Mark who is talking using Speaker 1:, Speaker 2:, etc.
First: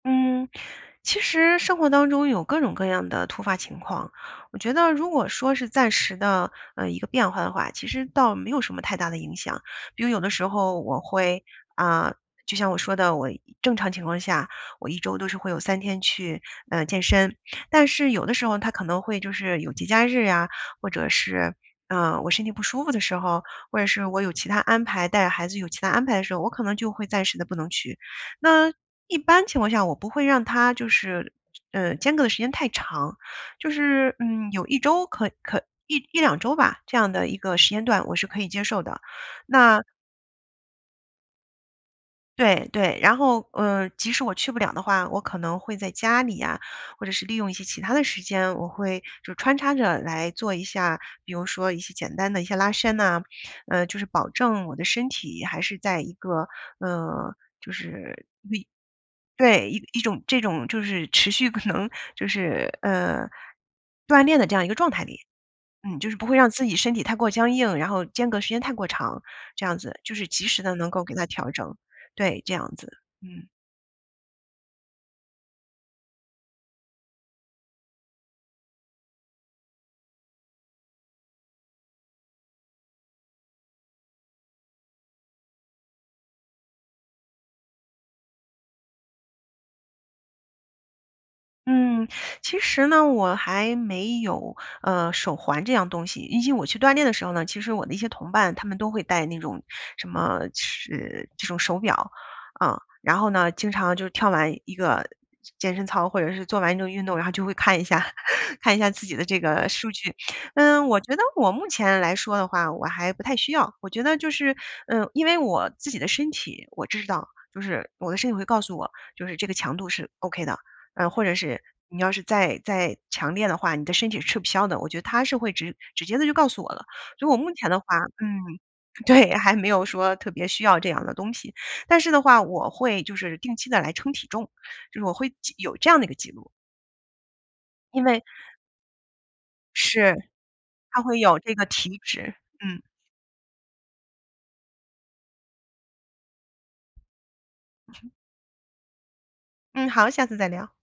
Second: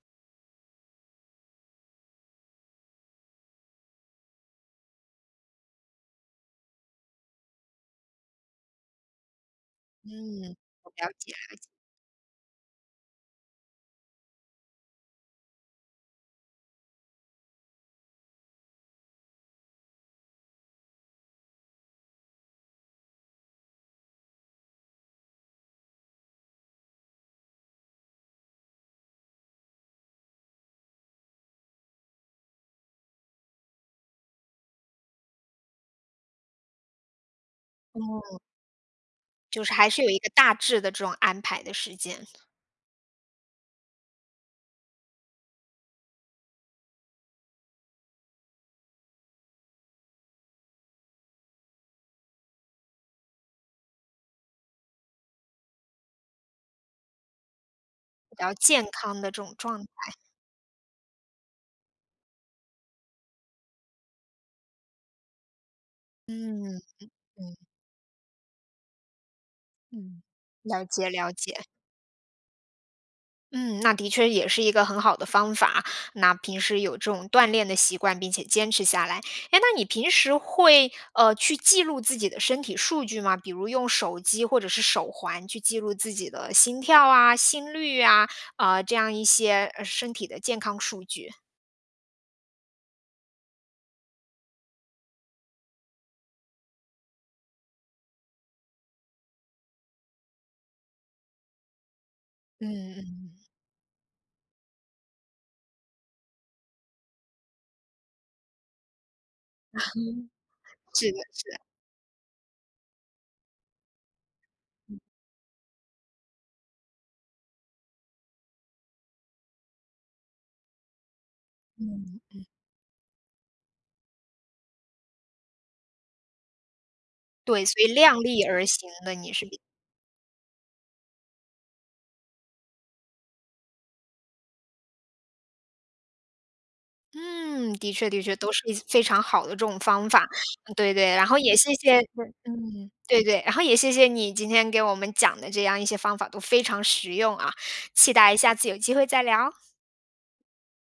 Speaker 1: 嗯，其实生活当中有各种各样的突发情况。我觉得如果说是暂时的，呃，一个变化的话，其实倒没有什么太大的影响。比如有的时
Speaker 2: 嗯，
Speaker 1: 候
Speaker 2: 我
Speaker 1: 我
Speaker 2: 了解，了
Speaker 1: 会，
Speaker 2: 解。
Speaker 1: 啊，就像我说的，我正常情况下，我1周都是会有3天去，呃，健身。但是有的时候它可能会就是有节假日啊，或者是，呃，我身体不舒服的时候，或者是我有其他安排带孩子有其他安排的时候，我可能就会暂时地不能去。那一般情况下，我不会让它就是，呃，间隔的时间太长。就是，嗯，有1周可-可1-1-2周吧。这样的一个时间段我是
Speaker 2: 嗯。
Speaker 1: 可以接受的，
Speaker 2: 就是
Speaker 1: 那
Speaker 2: 还是有一个大致的这种安排的时间。
Speaker 1: 对，对。然后，呃，即使我去不了的话，我可能会在家里呀，或者是利用一些其它的时间，我会就穿插着来做一下。比如说一些简单的一些拉伸呐，呃，就是保证我的身体还是在一个，呃，就是
Speaker 2: 比较健康的这种
Speaker 1: [unintelligible] 对，一
Speaker 2: 状态。
Speaker 1: 一种这种就是持续可能就是，呃，锻炼的这样一个状态里。嗯，就是不会让自
Speaker 2: 嗯，
Speaker 1: 己
Speaker 2: 嗯
Speaker 1: 身体太过僵
Speaker 2: 嗯。
Speaker 1: 硬，然后间隔时间太过长，这样子。就
Speaker 2: 嗯，
Speaker 1: 是及时地
Speaker 2: 了
Speaker 1: 能够
Speaker 2: 解
Speaker 1: 给它
Speaker 2: 了
Speaker 1: 调
Speaker 2: 解。
Speaker 1: 整。对，这样子。嗯。
Speaker 2: 嗯，那的确也是一个很好的方法。那平时有这种锻炼的习惯，并且坚持下来。哎，那你平时会，呃，去记录自己的身体数据吗？比如用手机或者是手环去记录自己的心跳啊、心率啊，呃，这样一些呃身体的健康数据？
Speaker 1: 嗯，其实呢，我还没有，呃，手环这样东西。以及我去锻炼的时候呢，其实我的一些同伴他们都会戴那种什么，是这种手表啊。
Speaker 2: 嗯
Speaker 1: 然后
Speaker 2: 嗯。
Speaker 1: 呢，经常就跳完一个健身操，或者是做完一个运动，然后就会看一下，看一下自己的这个 数据。嗯，我
Speaker 2: 是
Speaker 1: 觉
Speaker 2: 的，
Speaker 1: 得
Speaker 2: 是
Speaker 1: 我
Speaker 2: 的。
Speaker 1: 目前来说的话我还不太需要。我觉得就是，
Speaker 2: 嗯。
Speaker 1: 嗯，因为我自己的身体，我知道。就是我的身体会告诉我，就是这个强度是 OK 的，然后或者是你要
Speaker 2: 嗯
Speaker 1: 是
Speaker 2: 嗯。
Speaker 1: 再再强烈的话，你的身体是吃不消的。我觉得它是会直直接地就告诉我了。所以我目
Speaker 2: 对，
Speaker 1: 前
Speaker 2: 所
Speaker 1: 的话
Speaker 2: 以量
Speaker 1: 嗯，
Speaker 2: 力而行的你
Speaker 1: 对，
Speaker 2: 是。
Speaker 1: 还没有说特别需要这样的东西。但是的话我会就是定期地来称体重，就是我会就有这样的一个记录。
Speaker 2: 嗯，的
Speaker 1: 因
Speaker 2: 确的
Speaker 1: 为
Speaker 2: 确，都是一些非常好的这种方
Speaker 1: 是，
Speaker 2: 法。嗯对
Speaker 1: 它
Speaker 2: 对，
Speaker 1: 会
Speaker 2: 然后
Speaker 1: 有
Speaker 2: 也
Speaker 1: 那个
Speaker 2: 谢
Speaker 1: 体
Speaker 2: 谢
Speaker 1: 脂。嗯。
Speaker 2: 嗯，对对，然后也谢谢你今天给我们讲的这样一些方法，都非常实用啊。
Speaker 1: 嗯哼。
Speaker 2: 期待下次有机会再聊。
Speaker 1: 嗯，好。下次再聊。